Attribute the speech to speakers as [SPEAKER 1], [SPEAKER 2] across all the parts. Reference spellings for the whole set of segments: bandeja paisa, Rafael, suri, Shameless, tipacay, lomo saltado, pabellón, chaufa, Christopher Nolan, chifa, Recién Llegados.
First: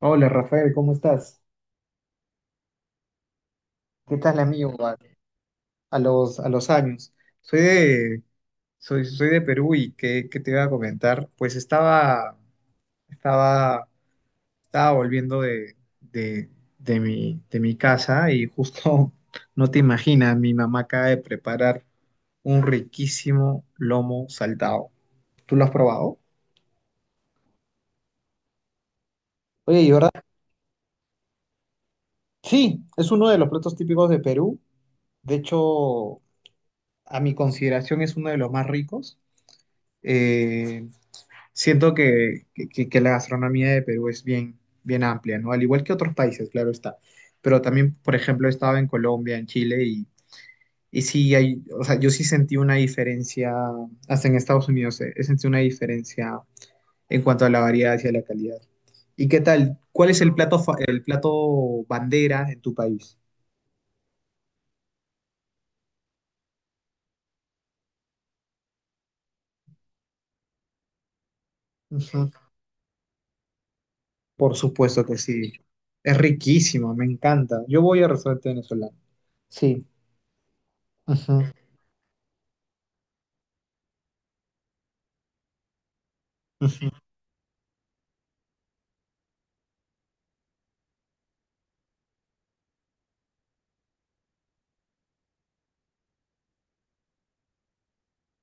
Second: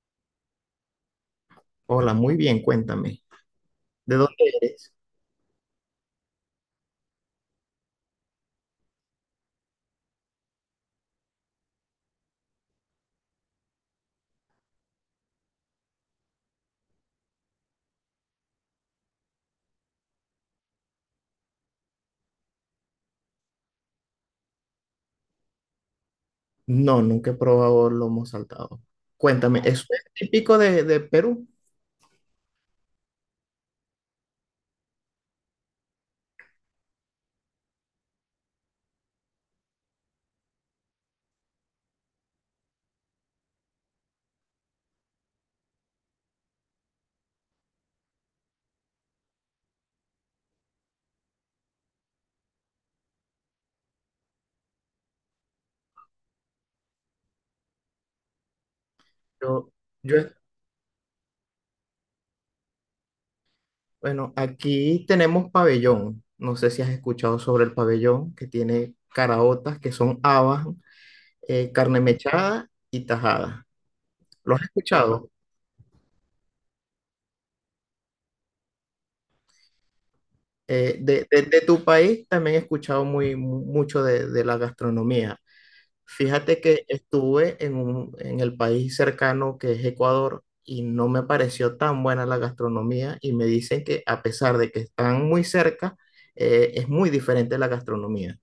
[SPEAKER 1] Hola Rafael, ¿cómo estás?
[SPEAKER 2] Hola, muy bien, cuéntame. ¿De
[SPEAKER 1] ¿Qué
[SPEAKER 2] dónde
[SPEAKER 1] tal amigo?
[SPEAKER 2] eres?
[SPEAKER 1] A los años. Soy de, soy, de Perú. Y Qué te iba a comentar? Pues estaba, estaba, estaba volviendo de mi casa y justo, no te imaginas, mi mamá acaba de preparar un riquísimo lomo saltado. ¿Tú lo has probado?
[SPEAKER 2] No, nunca he probado lomo saltado. Cuéntame,
[SPEAKER 1] Oye,
[SPEAKER 2] ¿eso
[SPEAKER 1] ¿y
[SPEAKER 2] es
[SPEAKER 1] verdad?
[SPEAKER 2] típico de Perú?
[SPEAKER 1] Sí, es uno de los platos típicos de Perú. De hecho, a mi consideración es uno de los más ricos. Eh, Siento que la gastronomía de Perú es bien, bien amplia, ¿no? Al igual que otros países, claro está. Pero también, por ejemplo, he estado en Colombia, en Chile, y sí hay, o sea, yo sí sentí una diferencia, hasta en Estados Unidos, he sentido una diferencia en cuanto a la variedad y a la calidad. ¿Y qué
[SPEAKER 2] Yo,
[SPEAKER 1] tal? ¿Cuál es
[SPEAKER 2] yo,
[SPEAKER 1] el plato, el plato bandera en tu país?
[SPEAKER 2] bueno, aquí tenemos pabellón. No sé si has escuchado sobre el pabellón, que tiene caraotas, que son habas, carne
[SPEAKER 1] Ujú.
[SPEAKER 2] mechada y tajada. ¿Lo
[SPEAKER 1] Por
[SPEAKER 2] has
[SPEAKER 1] supuesto que
[SPEAKER 2] escuchado?
[SPEAKER 1] sí. Es riquísimo, me encanta. Yo voy a restaurante venezolano. Sí.
[SPEAKER 2] Eh, de, de-
[SPEAKER 1] Ujú.
[SPEAKER 2] de tu país también he escuchado mucho de la gastronomía. Fíjate que estuve en en el país cercano que es Ecuador y no me pareció tan buena la gastronomía y me dicen que a pesar de que están muy cerca, es muy diferente la gastronomía.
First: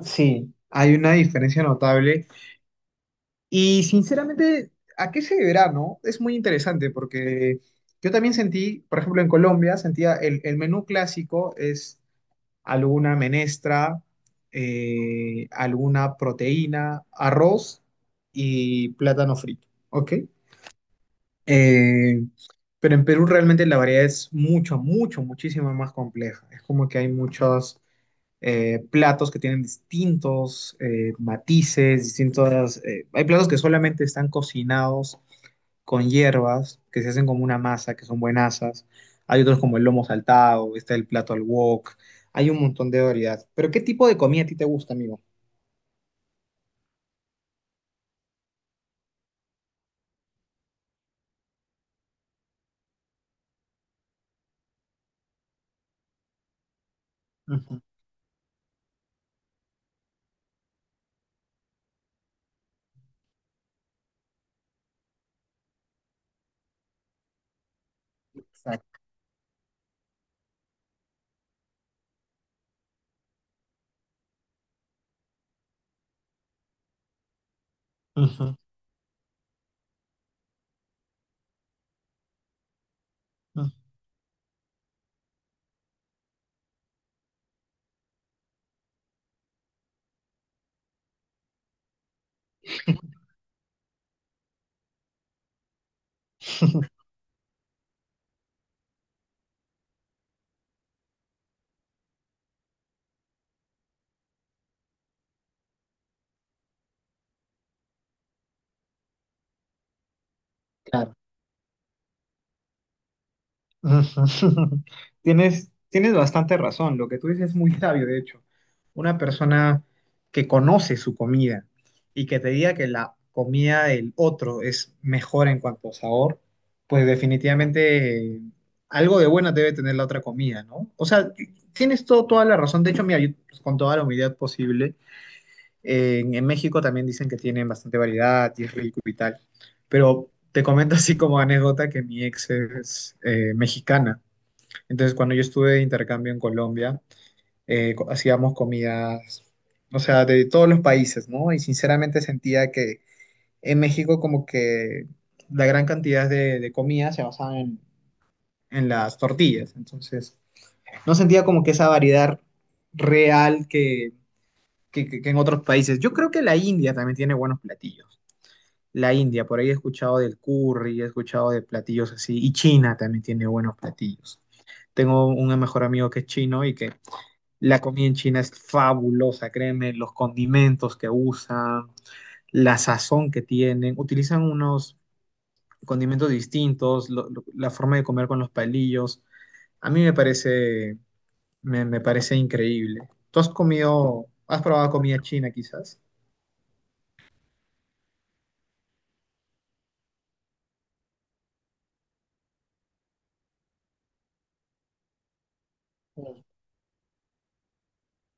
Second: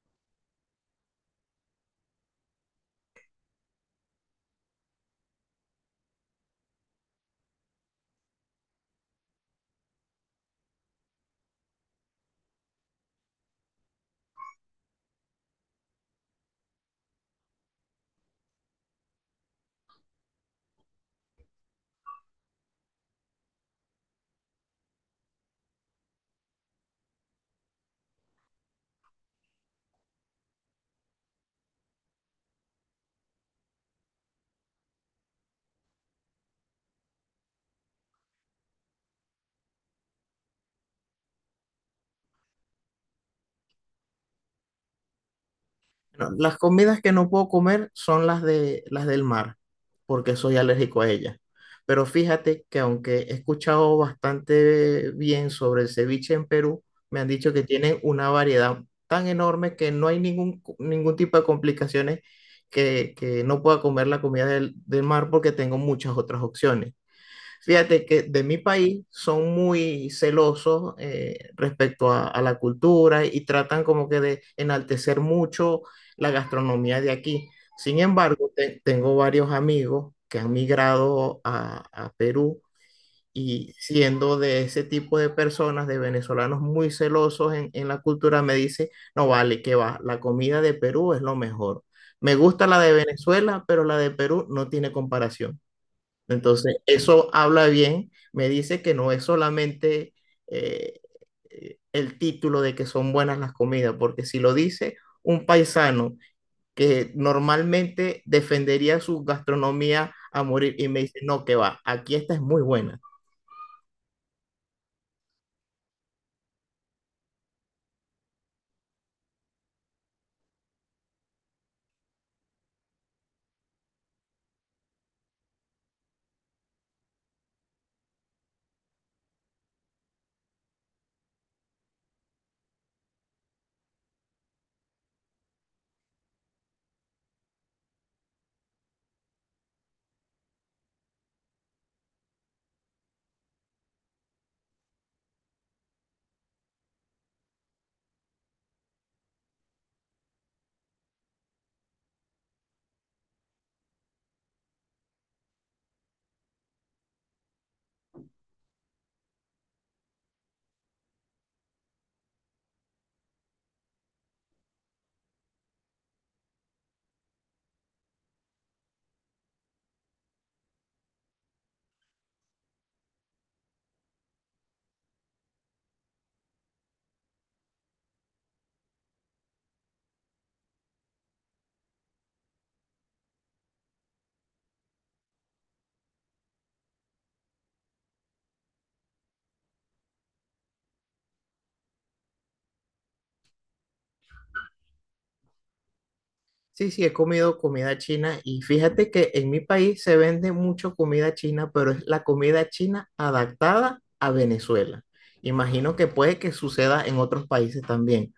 [SPEAKER 1] Sí, hay una diferencia notable. Y sinceramente, ¿a qué se deberá, no? Es muy interesante porque yo también sentí, por ejemplo, en Colombia, sentía el menú clásico es alguna menestra, alguna proteína, arroz y plátano frito, ¿ok? Eh, pero en Perú realmente la variedad es mucho, mucho, muchísimo más compleja. Es como que hay muchos platos que tienen distintos matices, distintos... Hay platos que solamente están cocinados con hierbas, que se hacen como una masa, que son buenasas. Hay otros como el lomo saltado, está el plato al wok. Hay un montón de variedad. Pero ¿qué tipo de comida a ti te gusta, amigo?
[SPEAKER 2] No, las comidas que no puedo comer son las del mar, porque soy alérgico a ellas. Pero fíjate que aunque he escuchado bastante bien sobre el ceviche en Perú, me han dicho que
[SPEAKER 1] Ujú.
[SPEAKER 2] tienen una variedad tan enorme que no hay ningún tipo de complicaciones que no pueda comer la comida del mar porque tengo muchas otras opciones. Fíjate que de mi
[SPEAKER 1] Exacto.
[SPEAKER 2] país son muy celosos respecto a la cultura y tratan como que de enaltecer mucho la gastronomía de aquí. Sin embargo,
[SPEAKER 1] Ujú,
[SPEAKER 2] tengo varios amigos que han migrado a Perú
[SPEAKER 1] ujú.
[SPEAKER 2] y siendo de ese tipo de personas, de venezolanos muy celosos en la cultura, me dice, no vale, que va, la comida de Perú es lo mejor. Me gusta la de Venezuela, pero la de Perú no tiene comparación. Entonces, eso habla bien, me dice que no es solamente eh, el título de que son buenas las comidas, porque si lo dice un paisano que normalmente defendería su gastronomía a morir y me
[SPEAKER 1] Claro.
[SPEAKER 2] dice, no, que va, aquí esta es muy buena.
[SPEAKER 1] Ujú. Tienes, tienes bastante razón, lo que tú dices es muy sabio, de hecho. Una persona que conoce su comida y que te diga que la comida del otro es mejor en cuanto a sabor, pues definitivamente algo de bueno debe tener la otra comida, ¿no? O sea, tienes todo, toda la razón. De hecho, mira, yo, pues, con toda la humildad posible, en México también dicen que tienen bastante variedad y es rico y tal. Pero te comento así como anécdota que mi ex es mexicana. Entonces, cuando yo estuve de intercambio en Colombia, hacíamos comidas, o sea, de todos los países, ¿no? Y sinceramente sentía que en México como que la gran cantidad de comidas se basaban en las tortillas. Entonces, no sentía como que esa variedad real que en otros países. Yo creo que la India también tiene buenos platillos. La India, por ahí he escuchado del curry, he escuchado de platillos así, y China también tiene buenos platillos. Tengo un mejor amigo que es chino y que la comida en China es fabulosa, créeme, los condimentos que usan, la sazón que tienen, utilizan unos condimentos distintos, la forma de comer con los palillos. A mí me parece, me parece increíble. ¿Tú has comido, has probado comida china quizás?
[SPEAKER 2] Sí, sí, he comido comida china y fíjate que en mi país se vende mucho comida china, pero es la comida china adaptada a Venezuela. Imagino que puede que suceda en otros países también.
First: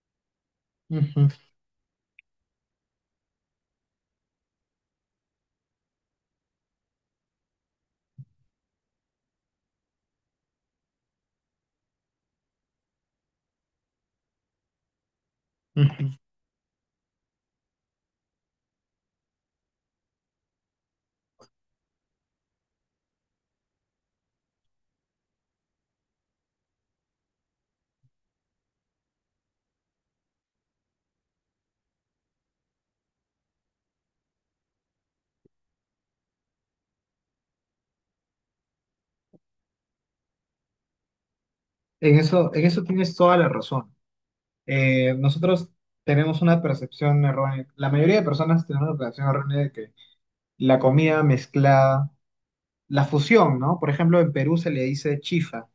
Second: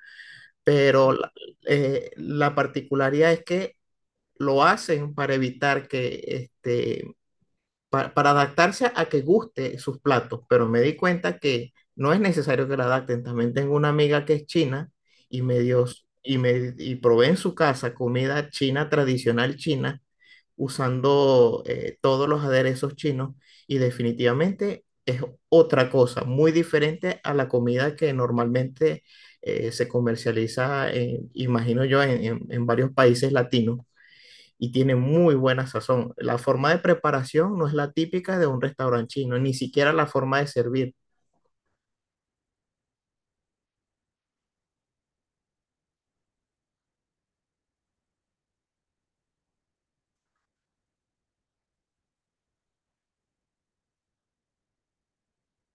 [SPEAKER 2] Pero
[SPEAKER 1] Ujú,
[SPEAKER 2] la particularidad es que lo hacen para evitar que, este, para adaptarse a que guste sus platos, pero me di cuenta que no es necesario que la adapten. También tengo una amiga que es china y me dio,
[SPEAKER 1] ujú.
[SPEAKER 2] y y probé en su casa comida china tradicional china usando todos los aderezos chinos y definitivamente es otra cosa, muy diferente a la comida que normalmente se comercializa, imagino yo, en, en varios países latinos y tiene muy buena sazón. La forma de preparación no es la típica de un restaurante chino, ni siquiera la forma de servir.
[SPEAKER 1] En eso tienes toda la razón. Nosotros tenemos una percepción errónea, la mayoría de personas tenemos una percepción errónea de que la comida mezclada la fusión, ¿no? Por ejemplo, en Perú se le dice chifa,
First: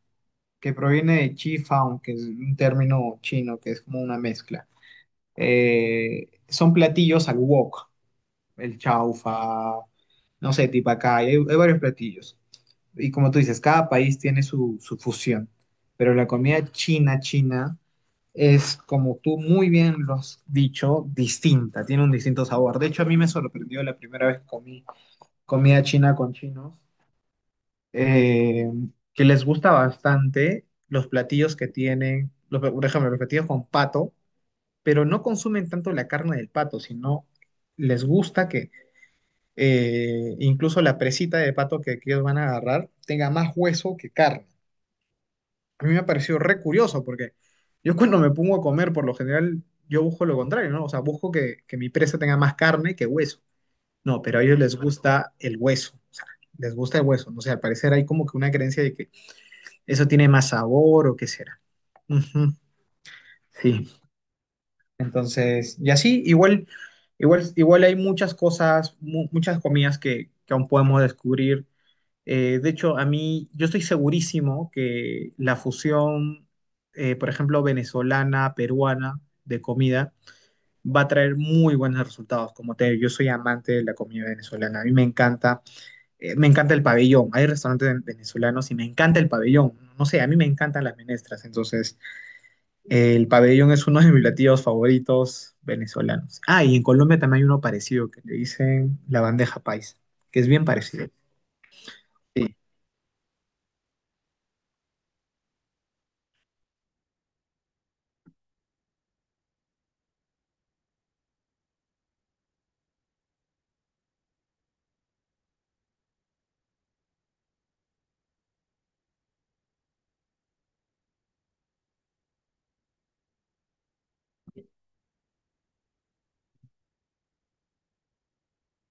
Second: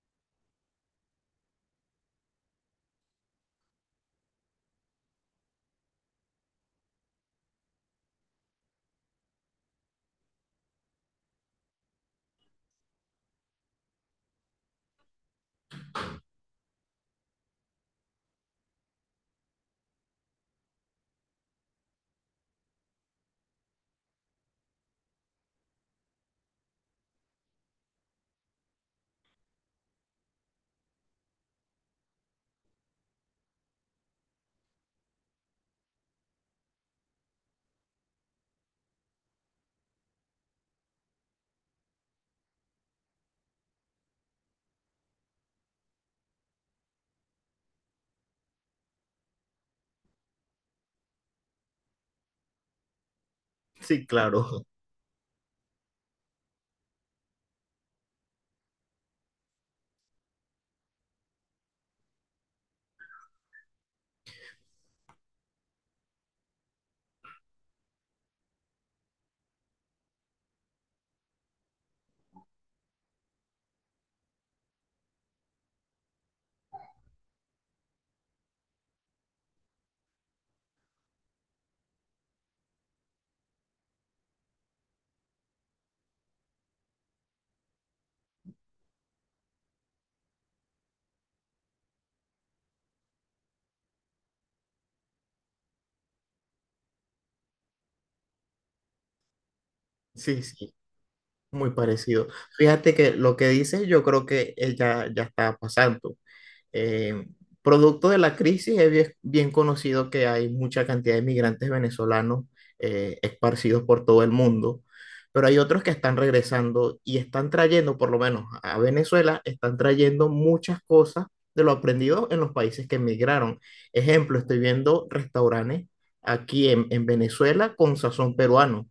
[SPEAKER 1] que proviene de chifa, aunque es un término chino que es como una mezcla. Son platillos al wok, el chaufa, no sé, tipacay, hay varios platillos. Y como tú dices, cada país tiene su, su fusión, pero la comida china, china, es como tú muy bien lo has dicho, distinta, tiene un distinto sabor. De hecho, a mí me sorprendió la primera vez que comí comida china con chinos eh, que les gusta bastante los platillos que tienen, por ejemplo, los platillos con pato, pero no consumen tanto la carne del pato, sino les gusta que incluso la presita de pato que ellos van a agarrar tenga más hueso que carne. A mí me ha parecido re curioso porque yo cuando me pongo a comer, por lo general, yo busco lo contrario, ¿no? O sea, busco que mi presa tenga más carne que hueso.
[SPEAKER 2] Sí,
[SPEAKER 1] No, pero a ellos
[SPEAKER 2] claro,
[SPEAKER 1] les gusta el hueso, o sea, les gusta el hueso. No sé, al parecer hay como que una creencia de que eso tiene más sabor o qué será. Ujú, sí, entonces, y así, igual, igual, igual hay muchas cosas, muchas comidas que aún podemos descubrir. De hecho, a mí, yo estoy segurísimo que la fusión, por ejemplo, venezolana, peruana de comida, va a traer muy buenos resultados. Como te digo, yo soy amante de la comida venezolana, a mí me encanta el pabellón. Hay restaurantes venezolanos y me encanta el pabellón. No sé, a mí me encantan las menestras, entonces... El pabellón es uno de mis platillos favoritos venezolanos. Ah, y en Colombia también hay uno parecido que le dicen la bandeja paisa, que
[SPEAKER 2] sí,
[SPEAKER 1] es bien
[SPEAKER 2] sí,
[SPEAKER 1] parecido.
[SPEAKER 2] muy parecido.
[SPEAKER 1] Sí.
[SPEAKER 2] Fíjate que lo que dices yo creo que ya está pasando. Eh, producto de la crisis, es bien conocido que hay mucha cantidad de migrantes venezolanos esparcidos por todo el mundo, pero hay otros que están regresando y están trayendo, por lo menos a Venezuela, están trayendo muchas cosas de lo aprendido en los países que emigraron. Ejemplo, estoy viendo restaurantes aquí en Venezuela con sazón peruano.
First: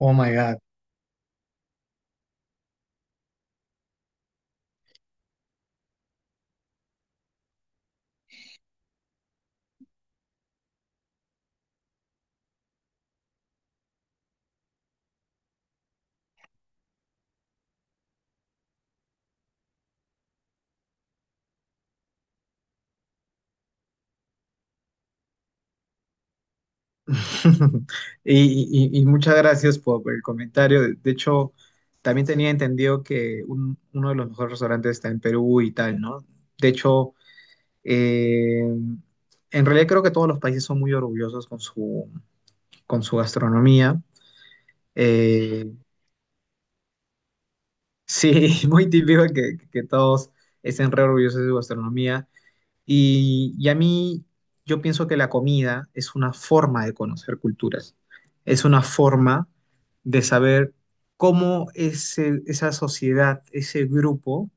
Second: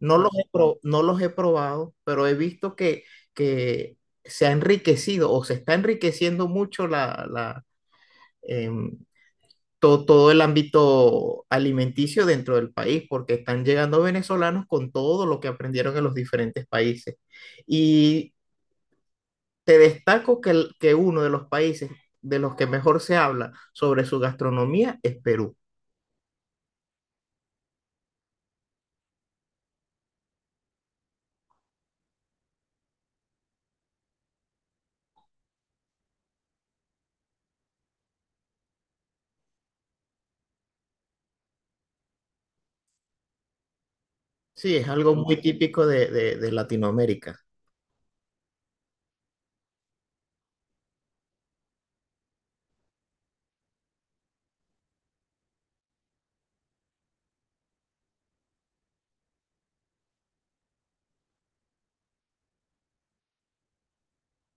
[SPEAKER 1] Oh
[SPEAKER 2] los
[SPEAKER 1] my God.
[SPEAKER 2] No los he probado, pero he visto que se ha enriquecido o se está enriqueciendo mucho em, todo el ámbito alimenticio dentro del país, porque están llegando venezolanos con todo lo que aprendieron en los diferentes países. Y te destaco que uno de los países de los que mejor se habla sobre su gastronomía es Perú.
[SPEAKER 1] Y, y muchas gracias por el comentario. De hecho, también tenía entendido que uno de los mejores restaurantes está en Perú y tal, ¿no? De hecho, eh, en realidad creo que todos los países son muy orgullosos con su gastronomía.
[SPEAKER 2] Sí, es algo muy
[SPEAKER 1] Eh,
[SPEAKER 2] típico de Latinoamérica,
[SPEAKER 1] Sí, muy típico que todos estén re orgullosos de su gastronomía. Y a mí, yo pienso que la comida es una forma de conocer culturas, es una forma de saber cómo esa sociedad, ese grupo,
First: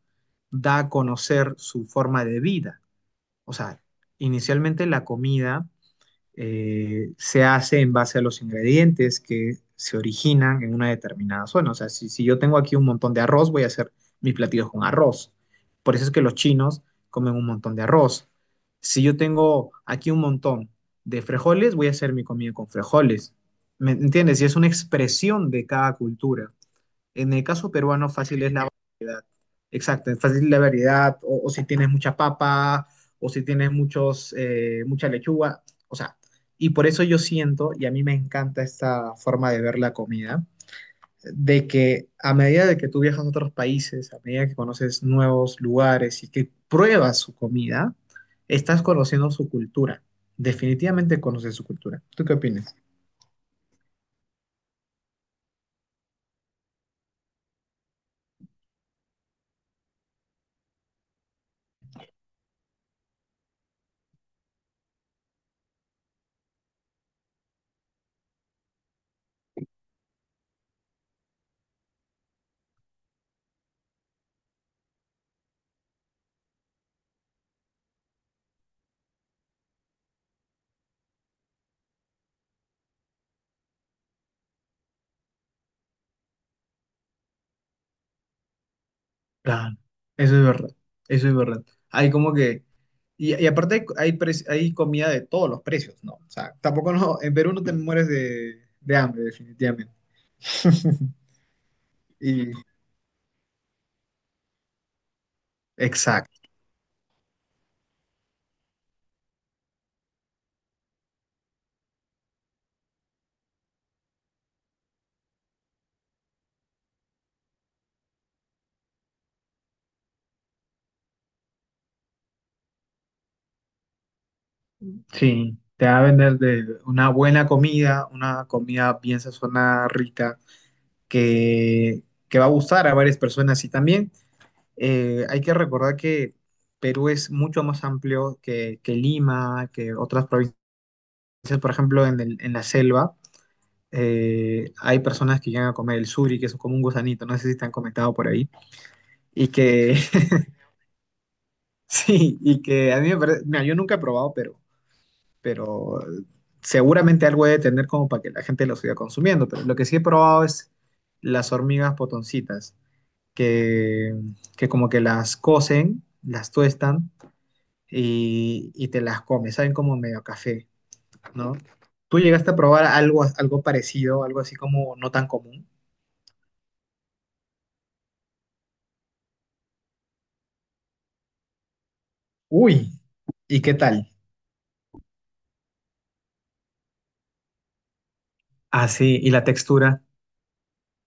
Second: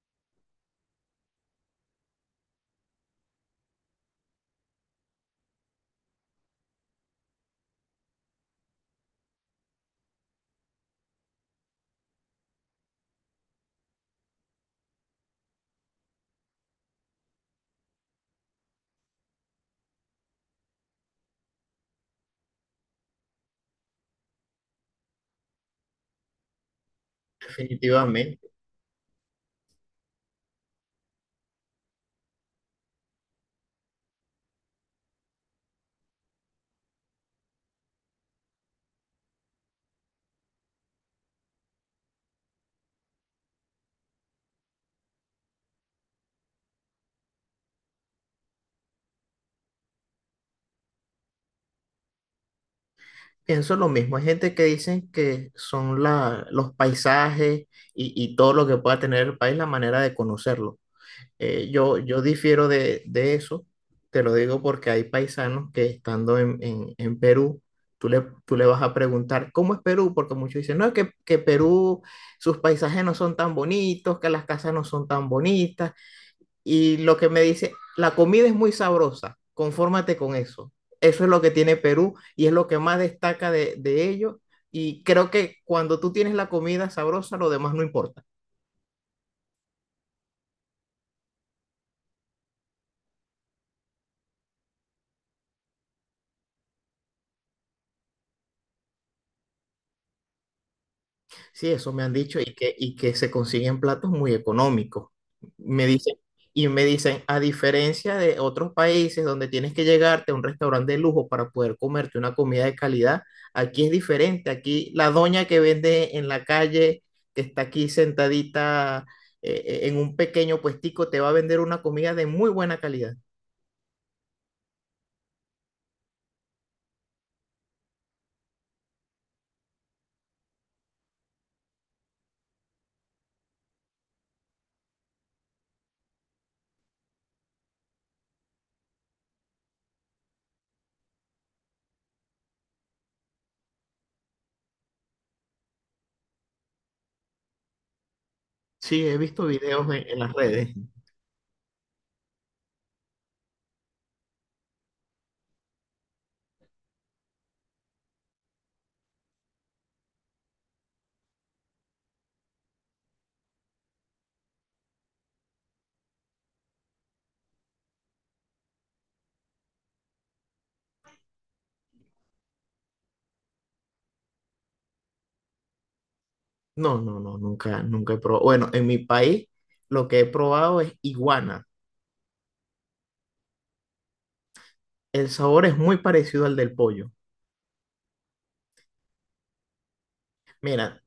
[SPEAKER 1] da a conocer su forma de vida. O sea, inicialmente la comida se hace en base a los ingredientes que se originan en una determinada zona. O sea, si, si yo tengo aquí un montón de arroz, voy a hacer mis platillos con arroz. Por eso es que los chinos comen un montón de arroz. Si yo tengo aquí un montón de frijoles, voy a hacer mi comida con frijoles. ¿Me entiendes? Y es una expresión de cada cultura. En el caso peruano, fácil
[SPEAKER 2] definitivamente.
[SPEAKER 1] es la exacto, es fácil la variedad, o si tienes mucha papa, o si tienes muchos, mucha lechuga, o sea, y por eso yo siento, y a mí me encanta esta forma de ver la comida, de que a medida de que tú viajas a otros países, a medida que conoces nuevos lugares y que pruebas su comida, estás conociendo su cultura, definitivamente conoces su cultura. ¿Tú qué opinas?
[SPEAKER 2] Pienso lo mismo, hay gente que dicen que son los paisajes y todo lo que pueda tener el país la manera de conocerlo. Yo difiero de eso, te lo digo porque hay paisanos que estando en, en Perú, tú le vas a preguntar, ¿cómo es Perú? Porque muchos dicen, no, que Perú, sus paisajes no son tan bonitos, que las casas no son tan bonitas, y lo que me dice, la comida es muy sabrosa, confórmate con eso. Eso es lo que tiene Perú y es lo que más destaca de ello. Y creo que cuando tú tienes la comida sabrosa, lo demás no importa.
[SPEAKER 1] Claro, eso es verdad, eso es verdad. Hay como que, y aparte hay, hay comida de todos los precios, ¿no? O sea, tampoco no, en Perú no te mueres de hambre, definitivamente.
[SPEAKER 2] Sí, eso me han dicho
[SPEAKER 1] Y,
[SPEAKER 2] y que se consiguen platos muy económicos. Me dicen,
[SPEAKER 1] exacto,
[SPEAKER 2] Me dicen, a diferencia de otros países donde tienes que llegarte a un restaurante de lujo para poder comerte una comida de calidad, aquí es diferente. Aquí la doña que vende en la calle, que está aquí sentadita en un pequeño puestico, te va a vender una comida de muy buena calidad.
[SPEAKER 1] sí, te va a vender de una buena comida, una comida bien sazonada, rica, que, que va a gustar a varias personas. Y también hay que recordar que Perú es mucho más amplio que Lima, que otras provincias, por ejemplo, en la selva hay personas que llegan a comer el suri, que es como un gusanito, no sé si te han comentado por ahí,
[SPEAKER 2] Sí, he visto
[SPEAKER 1] y
[SPEAKER 2] videos
[SPEAKER 1] que
[SPEAKER 2] en las redes.
[SPEAKER 1] sí, y que a mí me parece, mira, yo nunca he probado, pero seguramente algo debe tener como para que la gente lo siga consumiendo, pero lo que sí he probado es las hormigas potoncitas, que, que como que las cocen, las tuestan y te las comes, saben como medio a café, ¿no? ¿Tú llegaste a probar algo, algo parecido, algo así como no tan común?
[SPEAKER 2] Nunca he probado. Bueno, en mi país lo que he probado es iguana.
[SPEAKER 1] Uy, ¿y qué tal?
[SPEAKER 2] El sabor es muy parecido al del pollo.
[SPEAKER 1] Ah, sí, y la textura.
[SPEAKER 2] Mira,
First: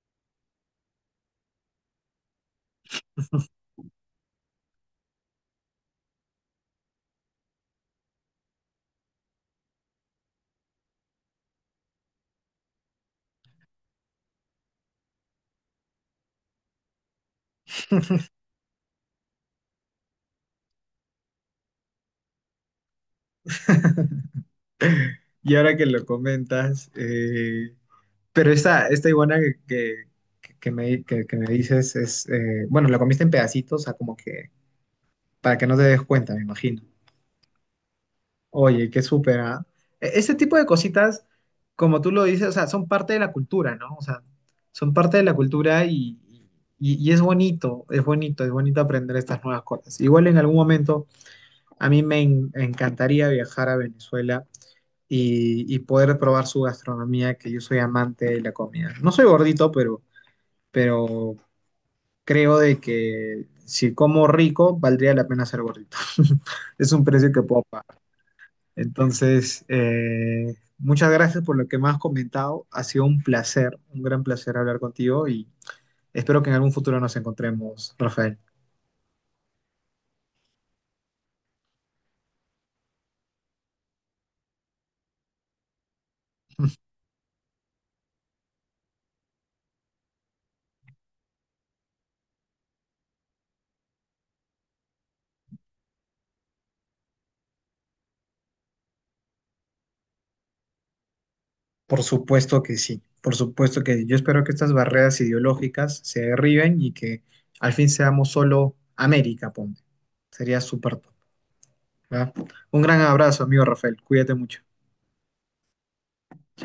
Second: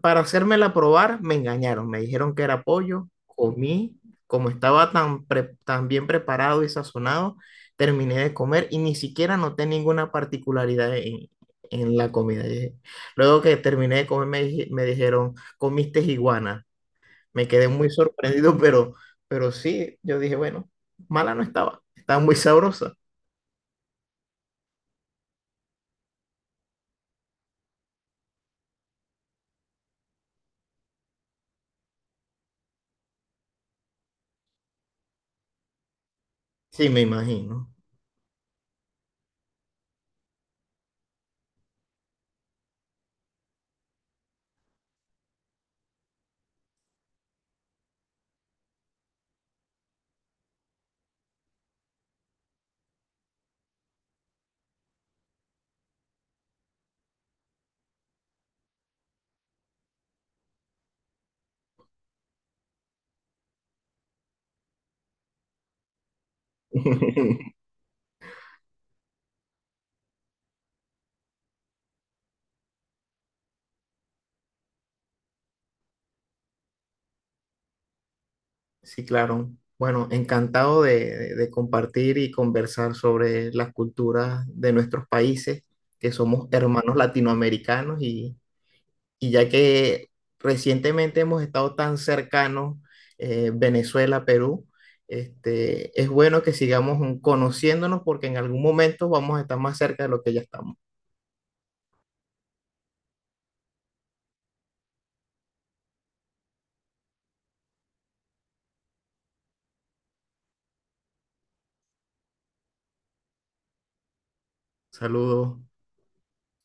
[SPEAKER 2] para hacérmela probar, me engañaron. Me dijeron que era pollo. Comí, como estaba tan bien preparado y sazonado, terminé de comer y ni siquiera noté ninguna particularidad en la comida. Y luego que terminé de comer, me dijeron, comiste iguana. Me quedé muy sorprendido, pero sí, yo dije, bueno, mala no estaba. Estaba muy sabrosa.
[SPEAKER 1] Y ahora que lo comentas, pero esta iguana que me dices es, bueno, la comiste en pedacitos, o sea, como que para que no te des cuenta, me imagino.
[SPEAKER 2] Sí, me imagino.
[SPEAKER 1] Oye, qué súper, ¿ah? Ese tipo de cositas, como tú lo dices, o sea, son parte de la cultura, ¿no? O sea, son parte de la cultura y es bonito, es bonito, es bonito aprender estas nuevas cosas. Igual en algún momento, a mí me encantaría viajar a Venezuela y poder probar su gastronomía, que yo soy amante de la comida. No soy gordito, pero creo de que si como rico, valdría la pena ser gordito. Es un precio que puedo pagar. Entonces, muchas gracias por lo que me has comentado. Ha sido un placer, un gran placer hablar contigo y espero que en algún futuro nos encontremos, Rafael.
[SPEAKER 2] Sí, claro. Bueno, encantado de compartir y conversar sobre las culturas de nuestros países, que somos hermanos latinoamericanos y ya que recientemente hemos estado tan cercanos, Venezuela, Perú, este, es bueno que sigamos conociéndonos porque en algún momento vamos a estar más cerca de lo que ya estamos.
[SPEAKER 1] Por supuesto que sí, por supuesto que sí. Yo espero que estas barreras ideológicas se derriben y que al fin seamos solo América, ponte. Sería súper top, ¿verdad? Un gran abrazo, amigo Rafael. Cuídate mucho.
[SPEAKER 2] Saludos.